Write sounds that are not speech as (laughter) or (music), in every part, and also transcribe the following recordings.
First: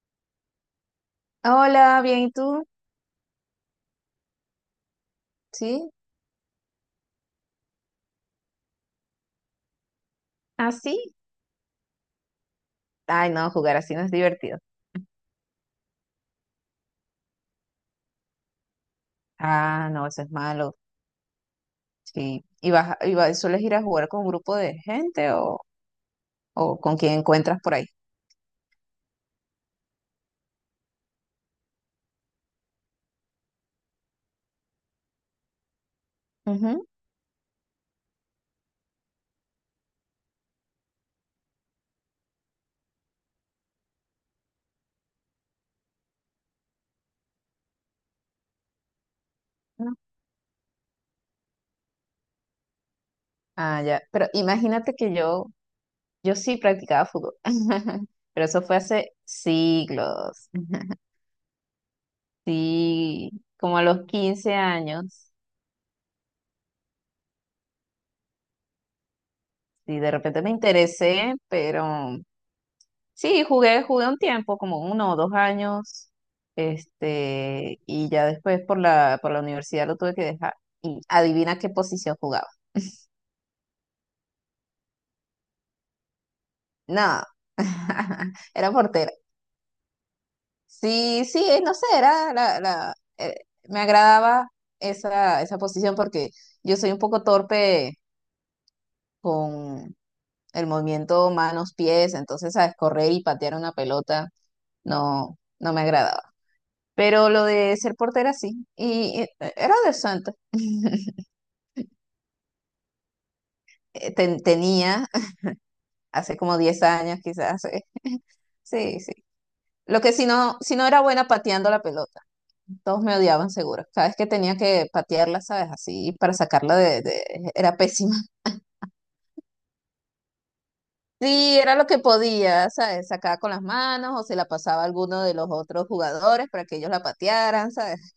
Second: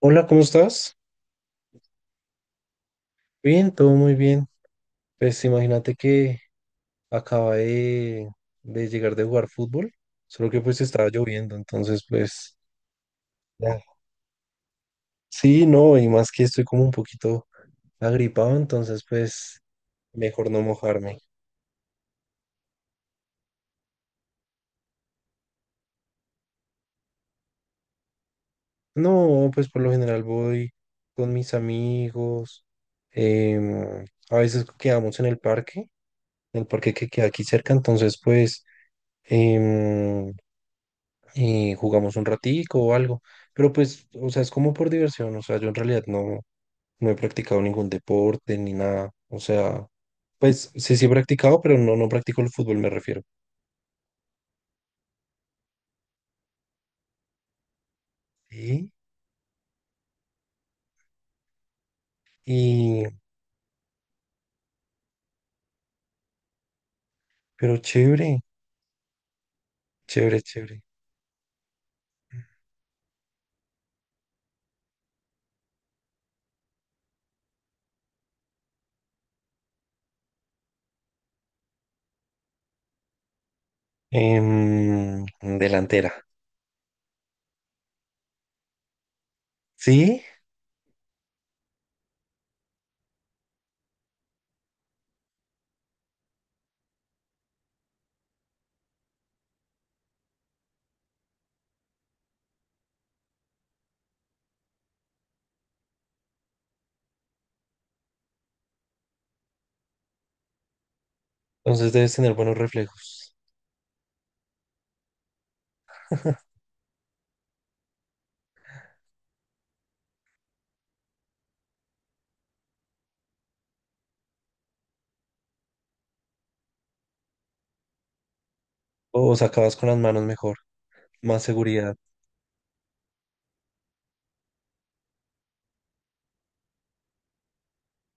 Hola, ¿cómo estás? Hola, bien, ¿y tú? Bien, todo muy bien. Pues ¿Sí? imagínate que acaba de llegar de jugar fútbol, solo que pues estaba ¿Así? lloviendo, entonces pues Ay, no, jugar ya. así no es divertido. Sí, no, y más que estoy como un poquito agripado, entonces pues Ah, no, eso es mejor no malo. mojarme. Sí. ¿Y vas, a- y vas- sueles ir a jugar con un grupo de gente o con quien encuentras por ahí? No, pues por lo general voy con mis amigos, em, a veces quedamos en el Ujú. parque que queda aquí cerca, entonces pues. em, Jugamos un ratico o algo, pero pues, o sea, es como por diversión, o sea, yo en realidad no, no he practicado ningún deporte ni nada, o sea, No. pues sí, sí he practicado, pero no, no practico el fútbol, me refiero. Ah, ya. Pero imagínate que yo sí practicaba fútbol. (laughs) Pero eso fue Sí. hace siglos. (laughs) Y, Sí, como a los 15 años. pero chévere, Sí, de chévere, repente me chévere. interesé, pero Sí, jugué un tiempo, como uno o dos años, este, y ya después por la universidad lo tuve que dejar. Y adivina qué posición jugaba. Em, Delantera, No, (laughs) era portera. ¿sí? Sí, sí, no sé, era me agradaba esa posición porque yo soy un poco torpe con el movimiento manos-pies, entonces, ¿sabes? Correr y patear una pelota no me agradaba. Pero lo de ser portera sí. Y era decente. (laughs) Entonces debes tener buenos reflejos, Tenía (laughs) hace como 10 años quizás. (laughs) Sí, sí. Lo que si no era buena pateando la pelota. Todos me odiaban seguro. Cada vez que tenía que patearla, ¿sabes? Así para sacarla Era pésima. (laughs) o sea, acabas con las manos mejor, más Sí, era lo seguridad. que podía, ¿sabes? Sacaba con las manos o se la pasaba a alguno de los otros jugadores para que ellos la patearan, ¿sabes?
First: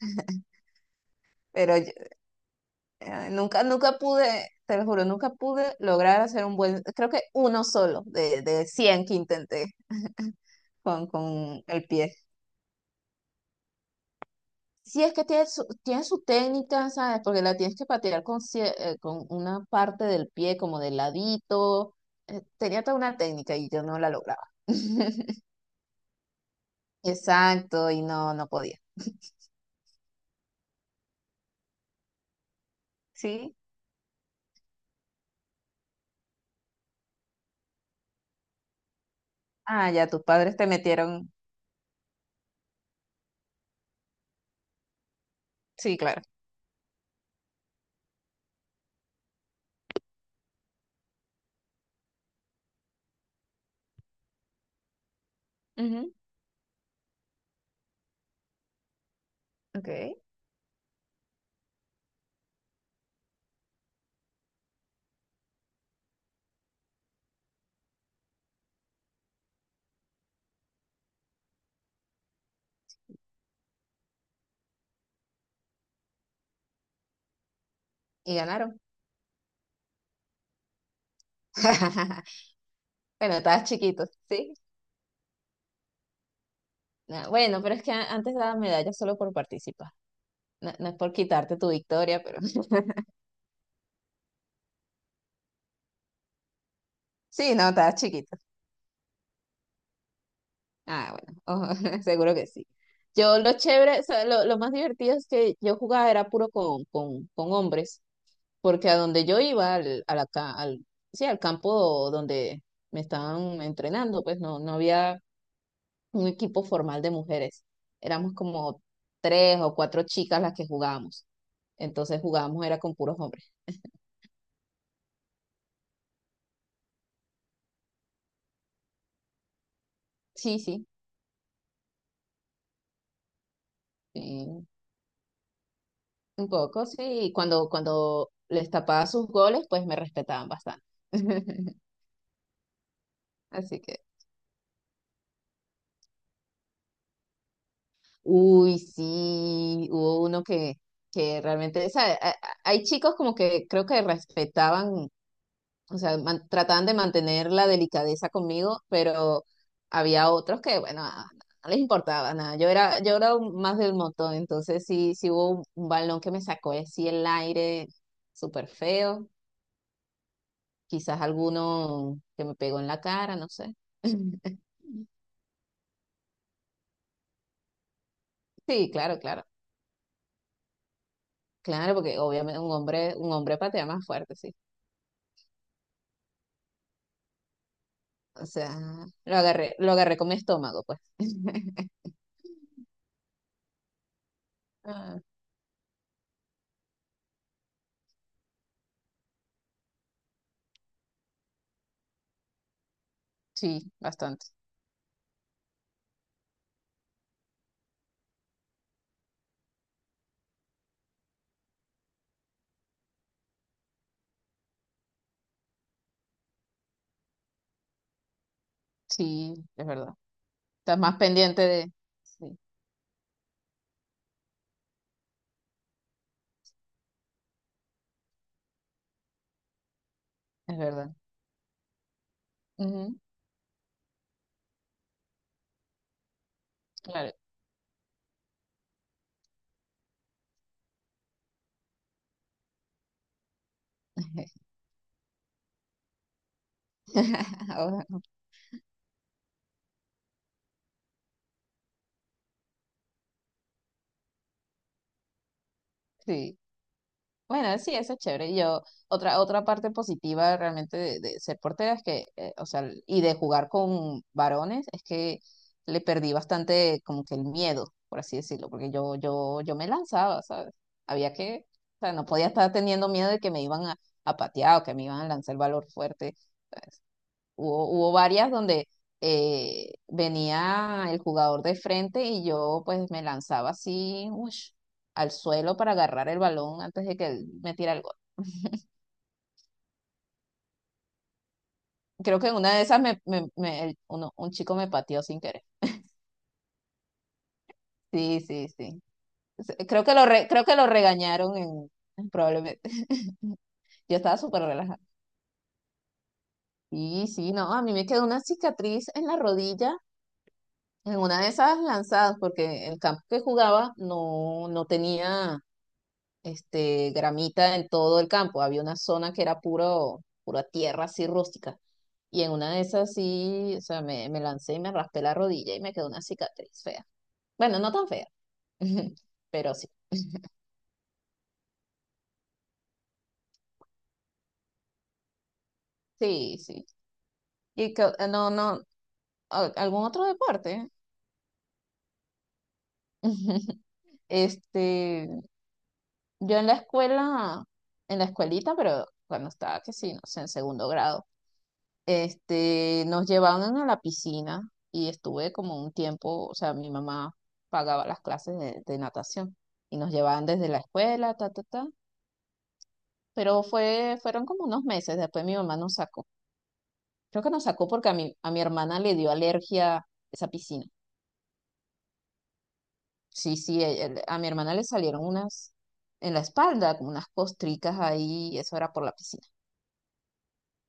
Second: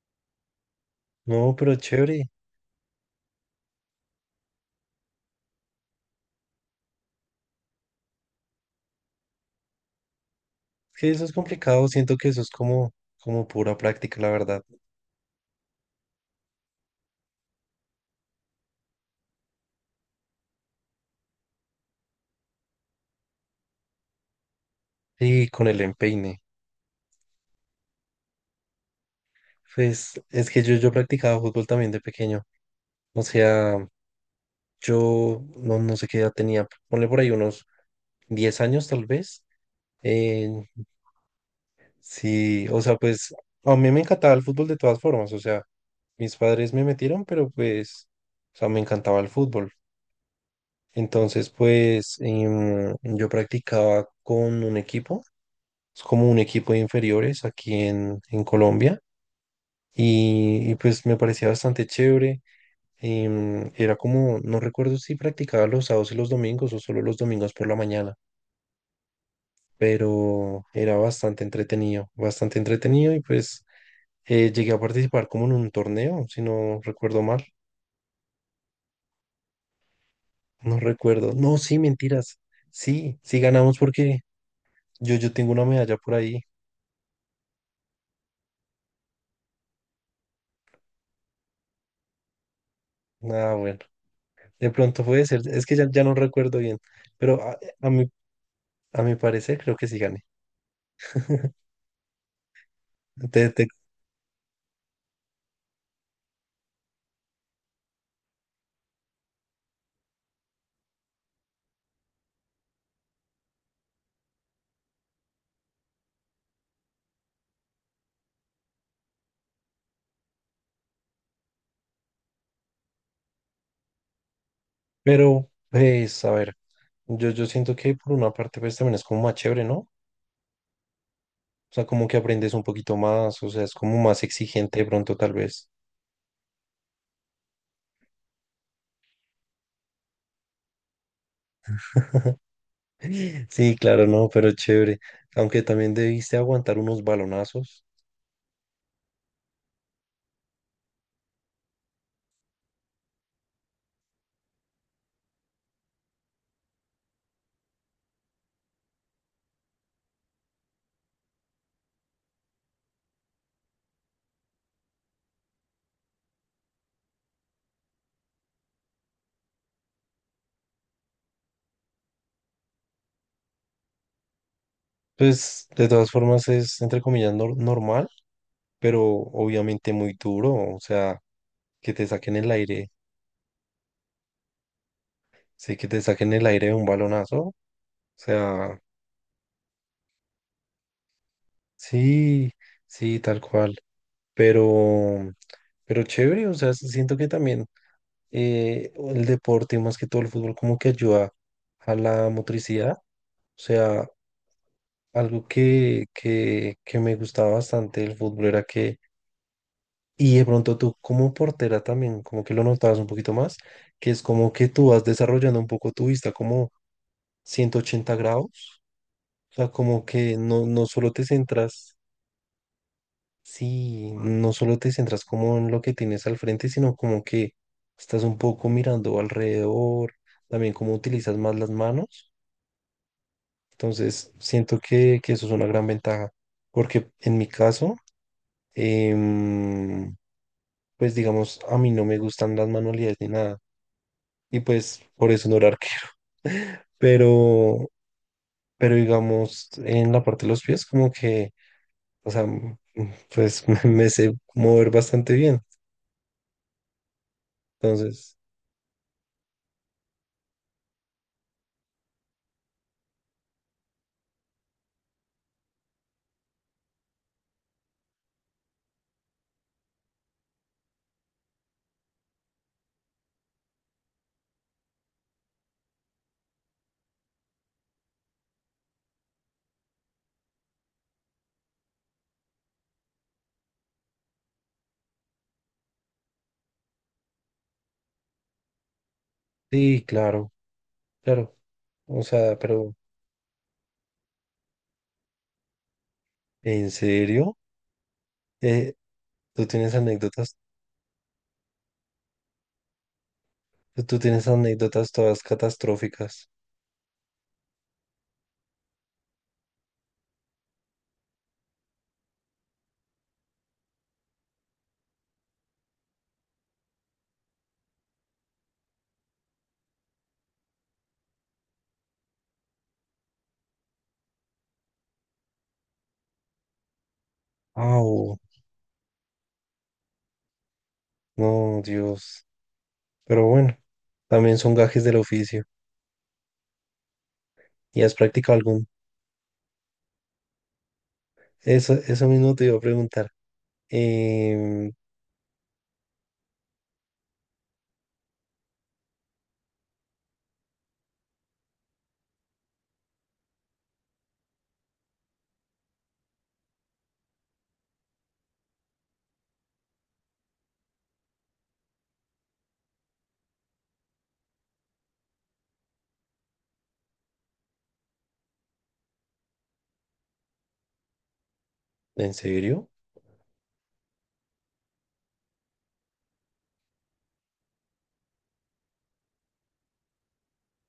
No, pero Pero yo, chévere, Ay, nunca, nunca pude, te lo juro, nunca pude lograr hacer un buen, creo que uno solo de 100 que intenté es con, que eso es con el complicado, pie. siento que eso es como pura práctica, la verdad, Sí, es que tiene su técnica, ¿sabes? Porque la tienes que patear con una parte del pie como de ladito. Tenía toda una técnica y yo no la lograba. (laughs) sí con el empeine. Exacto, y no podía. Pues es que yo practicaba fútbol también de pequeño. O ¿Sí? sea, yo no, no sé qué edad tenía. Ponle por ahí unos 10 años tal vez. Ah, ya tus Eh, padres te metieron. sí, o sea, pues a mí me encantaba el fútbol de todas formas. O sea, Sí, claro. mis padres me metieron, pero pues, o sea, me encantaba el fútbol. Entonces, pues yo practicaba con un equipo. Es Ujú, como un equipo de inferiores aquí en Colombia. ok. Y pues me parecía bastante chévere. Era como, no recuerdo si practicaba los sábados y los domingos o solo los domingos por la mañana, pero era bastante entretenido y pues llegué a participar como en un torneo, si no recuerdo mal, Y ganaron. no recuerdo, no, sí, (laughs) mentiras, sí, Bueno, sí estabas ganamos chiquito, porque ¿sí? yo tengo una medalla por ahí, Nah, bueno, pero es que antes daba medalla solo por participar. No, no es por quitarte tu victoria, pero (laughs) ah, bueno, de pronto puede ser, es que ya, ya no recuerdo bien, pero sí, a, no, a estabas mi, chiquito. a mi parecer creo que sí gané. Ah, bueno, ojo, (laughs) seguro que sí. Yo Te- lo te- chévere, o sea, lo más divertido es que yo jugaba era puro con, con hombres, porque a donde yo iba, al, a la ca- al, sí, al campo donde me estaban entrenando, pues no había un equipo formal de mujeres. Éramos como tres o cuatro chicas las que jugábamos. Entonces jugábamos era con puros hombres. pero pues a ver. Yo siento que por una parte pues también es como más chévere, ¿no? O Sí, sí. sea, como que aprendes un poquito más, o sea, es como más Sí. exigente de pronto tal vez. Un poco, sí. Cuando les tapaba sus goles, pues me respetaban bastante. (laughs) (laughs) Sí, Así que, claro, no, pero chévere. Aunque también debiste aguantar unos balonazos. uy, sí, hubo uno que realmente, o sea, hay chicos como que creo que respetaban, o sea, trataban de mantener la delicadeza conmigo, pero había otros que, bueno, ah, no les importaba nada. Yo era más del montón, entonces sí, sí hubo un balón que me sacó así el aire, súper feo. Quizás alguno que me pegó en la cara, no sé. (laughs) Pues de todas formas es entre comillas normal, Sí, pero claro, claro. obviamente muy duro, o sea, que Claro, te porque saquen el obviamente aire, un hombre patea más fuerte, sí. sí, que te saquen el aire de un balonazo, o O sea, sea, lo agarré con mi estómago, pues. (laughs) sí, sí, tal cual. Ah, Pero, pero chévere, o sea, siento que también el deporte, más que todo el fútbol, como que ayuda a la motricidad. O sí, sea, bastante. algo que me gustaba bastante del fútbol era que, y de pronto tú como portera también, como que lo notabas un poquito más, que es como que tú vas desarrollando un poco tu vista como 180 grados. Sí, O sea, es como verdad. que no, no Estás solo más te pendiente de. centras, Sí, sí, no solo te centras como en lo que tienes al frente, sino como que estás un poco mirando alrededor, también es como verdad. utilizas más las manos. Ujú, Entonces, siento que eso es una gran ventaja, porque claro. en mi caso, em, pues digamos, a mí no me gustan las manualidades ni nada, y (laughs) pues por eso no era arquero. (laughs) Pero, Ahora, pero digamos, en la parte de los pies, como que, o sea, pues (laughs) me sé mover bastante bien. sí. Bueno, sí, eso es Entonces, chévere. Yo, otra parte positiva realmente de ser portera es que, o sea, y de jugar con varones, es que le perdí bastante como que el miedo, por así decirlo, porque yo me lanzaba, ¿sabes? Había que, o sea, no podía estar teniendo miedo de que me iban a patear o que me iban a lanzar el valor fuerte. Hubo varias donde venía el jugador de frente y yo pues me lanzaba así, ush, al suelo para agarrar el balón antes de que él me tirara el gol. sí, claro, claro. O Creo que en sea, una de pero, esas un chico me pateó sin querer. ¿en serio? Sí, sí, Eh, sí. tú tienes anécdotas, Creo que lo regañaron en, probablemente. (laughs) Yo tú estaba tienes súper relajada. anécdotas todas catastróficas. Sí, sí, no, a mí me quedó una cicatriz en la rodilla, en una de esas lanzadas, porque el campo que jugaba no tenía este, gramita en todo el campo. Había una zona que era puro, pura tierra así rústica. Y en una de esas sí, o sea, me lancé y me raspé la rodilla y me quedó una cicatriz fea. Bueno, no tan fea. Ah, (laughs) Pero sí, no, Dios. Pero bueno, también son gajes del oficio. sí, sí. Y que, ¿Y has no, practicado no, algún? Algún otro deporte. Eso mismo te iba a preguntar. (laughs) Em, Este, yo en la escuela, en la escuelita, pero cuando estaba, que sí, no sé, en segundo grado, este, nos llevaban a la piscina y estuve como un tiempo, o sea, mi mamá pagaba las clases de natación y nos llevaban desde la escuela, ta, ta, ta, pero fue, fueron como unos meses, después mi mamá nos sacó. Creo que nos sacó porque a mi hermana le dio alergia esa piscina. ¿En serio? Sí, sí, a mi hermana le salieron unas en la espalda, como unas costricas ahí, y eso era por la piscina.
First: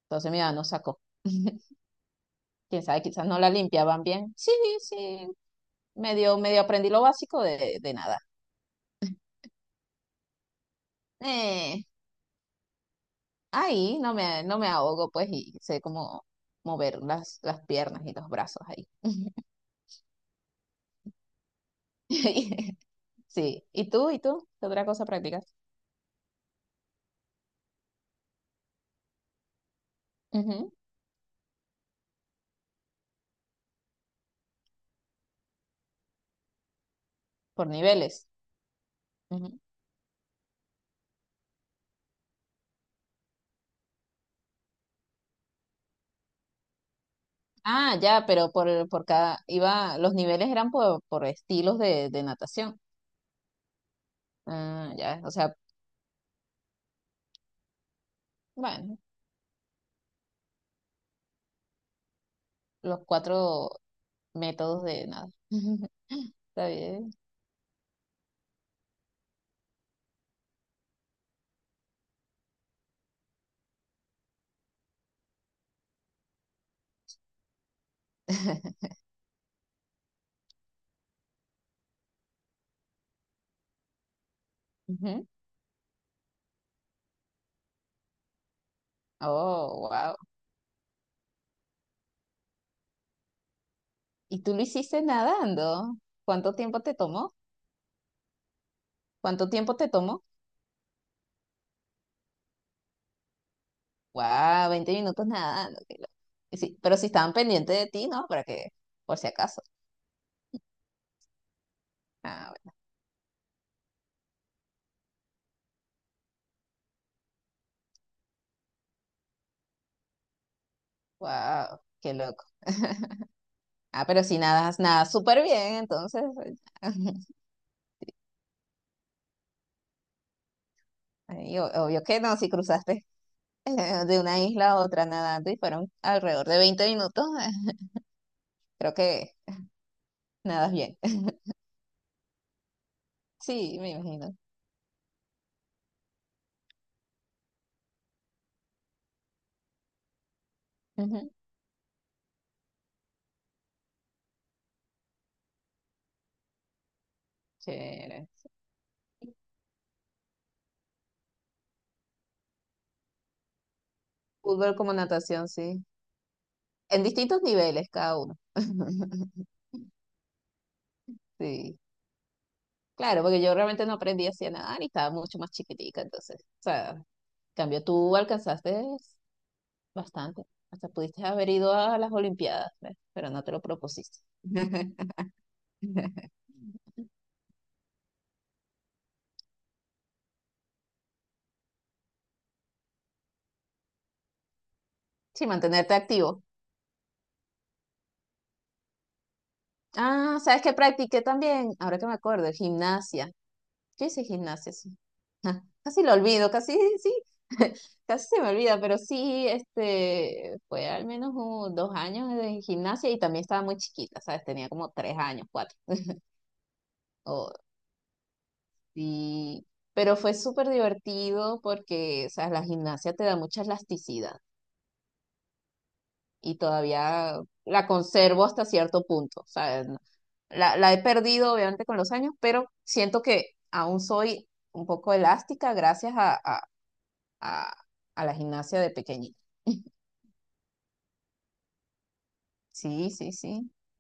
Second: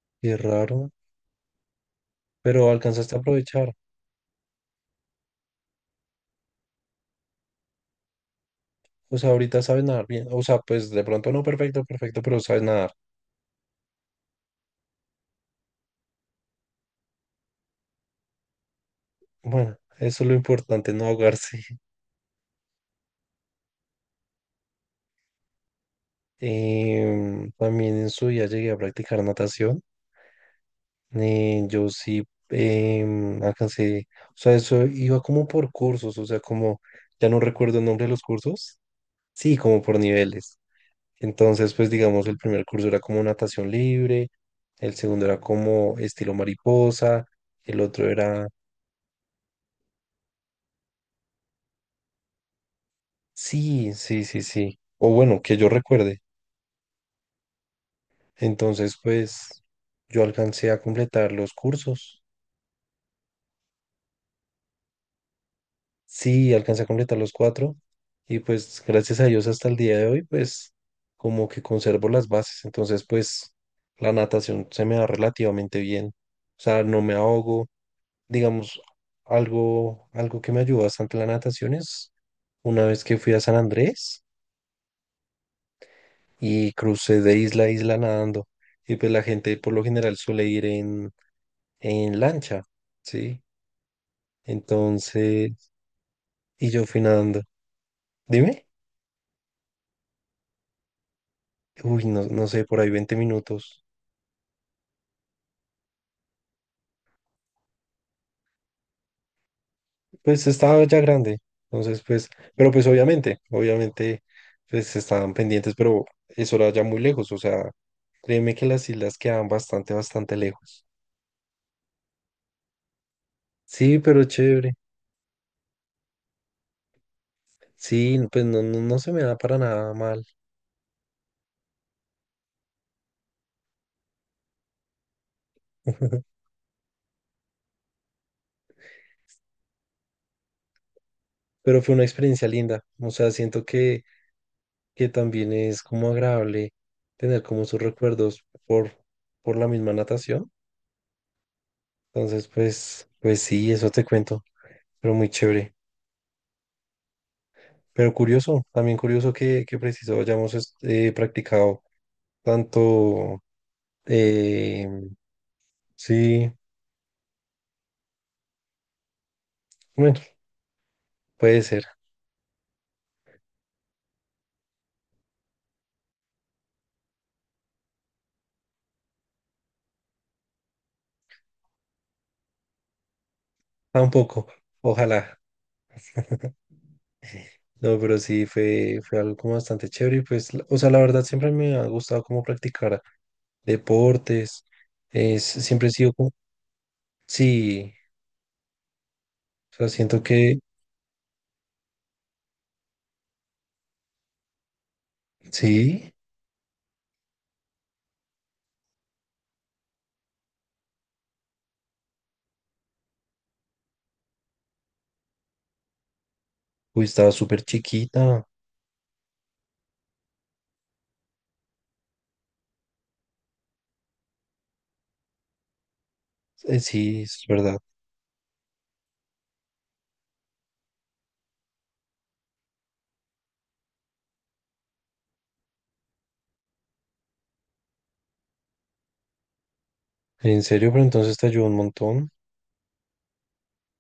Entonces Qué mi mamá nos raro. sacó. (laughs) Pero Quién sabe, alcanzaste a quizás no la aprovechar. limpiaban bien. Sí, sí, medio aprendí lo básico de nada. O sea, ahorita sabes nadar bien. O sea, pues de pronto no perfecto, Eh, perfecto, pero sabes nadar. Ahí no me ahogo, pues, y sé cómo mover las piernas y los brazos ahí. Bueno, eso es lo importante, no ahogarse. (laughs) (laughs) Sí, ¿y tú? ¿Qué otra cosa practicas? También en su día llegué a practicar natación. Ujú, Yo sí, alcancé. O sea, eso iba como por cursos. O sea, como ya no por recuerdo el nombre de los niveles. cursos. Sí, como por niveles. Entonces, pues digamos, el primer curso era como natación libre, el segundo era como estilo mariposa, el Ah, otro ya, era. pero por los niveles eran por estilos de natación. Sí, sí, sí, sí. Ah, O ya, o bueno, sea, que yo recuerde. Entonces, bueno, pues yo alcancé a completar los cursos. los cuatro métodos de nada. (laughs) Sí, Está alcancé a bien. completar los cuatro. Y pues gracias a Dios hasta el día de hoy, pues como que conservo las bases. Entonces, pues la natación se me da relativamente bien. O sea, no me ahogo digamos, (laughs) algo que me ayudó bastante la natación es una vez que fui a San Andrés Ujú. y crucé de isla a isla nadando. Y pues la gente por lo Oh, general wow. suele ir en lancha, ¿sí? ¿Y tú lo hiciste Entonces, nadando? ¿Cuánto y tiempo yo te fui tomó? nadando. Dime, ¿Cuánto tiempo te tomó? uy, no, no sé, por ahí 20 minutos. Wow, 20 minutos nadando. Qué loco. Y sí, pero si estaban pendientes de ti, ¿no? Para que, por si acaso. Pues estaba ya grande. Entonces, pues, Ah, pero pues obviamente, obviamente, pues estaban pendientes, pero eso era ya muy lejos. O sea, créeme que las islas quedaban bastante, bastante lejos. bueno. Wow, qué loco. Sí, Ah, pero pero si chévere. nadas, nadas súper bien, entonces. (laughs) Sí, pues no, no, no se me da para nada mal. Y obvio que no, si cruzaste de una isla a otra nadando y fueron (laughs) alrededor de 20 minutos, creo que nadas bien. (laughs) Pero fue una experiencia linda. O sea, siento Sí, me que, imagino. que también es como agradable tener como sus recuerdos por la misma natación. Ujú, Entonces, pues sí, eso te cuento. Pero muy chévere. Pero chévere. curioso, también curioso que preciso hayamos practicado tanto. Fútbol eh, como natación, sí. sí, En distintos niveles cada uno. (laughs) bueno, puede Sí. ser. Claro, porque yo realmente no aprendí así a nadar y estaba mucho más chiquitica, entonces, o sea, en cambio tú alcanzaste bastante. Hasta pudiste haber ido a las Olimpiadas, ¿ves? Pero no te lo propusiste. Tampoco. (laughs) Ojalá. No, pero sí fue, algo como bastante chévere. Y pues, o sea, la verdad siempre me ha gustado como practicar deportes. Es, Sí, siempre he mantenerte sido como, activo. sí, o sea, siento Ah, que sabes que practiqué también, ahora que me acuerdo, gimnasia. Yo hice gimnasia, sí. Ah, casi sí, lo olvido, casi sí, (laughs) casi se me olvida, pero sí, este, fue al menos 2 años de gimnasia y también estaba muy chiquita, ¿sabes? Tenía como 3 años, 4. uy, estaba o- súper chiquita. sí, pero fue súper divertido porque, o sea, la gimnasia te da mucha elasticidad. Y Sí, todavía es verdad. la conservo hasta cierto punto. O sea, la he perdido obviamente con los años, pero siento que aún soy un poco elástica gracias a- a la gimnasia de pequeñita. (laughs) En serio, pero entonces te ayudó un montón. Sí, sí, sí. O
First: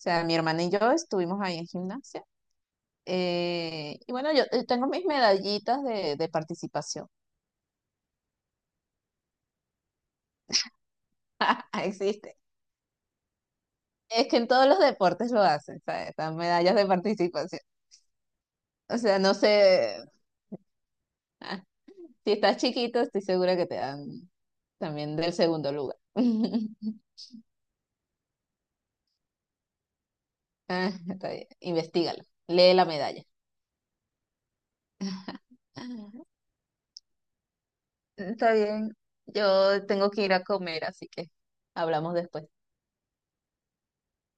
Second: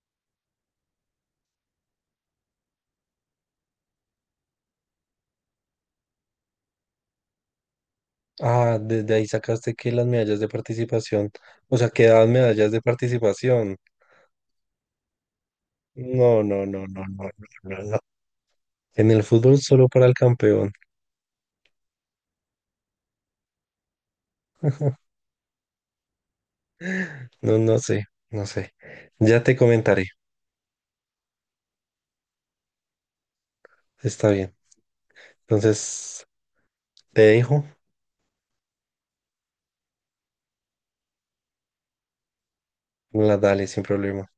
sea, mi hermana y yo estuvimos ahí en gimnasia. Y bueno, yo tengo mis medallitas de participación. Ah, desde ahí sacaste que las medallas de participación, (laughs) o sea, que daban Existe. medallas de participación. Es que en todos los deportes lo hacen, ¿sabes? Las No, no, medallas no, de no, no, no, participación. no. No. O En sea, el no fútbol solo sé. para el campeón. Si estás chiquito, estoy segura que te dan también del segundo lugar. (laughs) No, no sé, no sé. Ya te comentaré. Ah, está bien. Investígalo. Lee la medalla. Está bien. (laughs) Entonces, te dejo. Está bien. Yo tengo que ir a comer, así que hablamos después. La dale sin problema.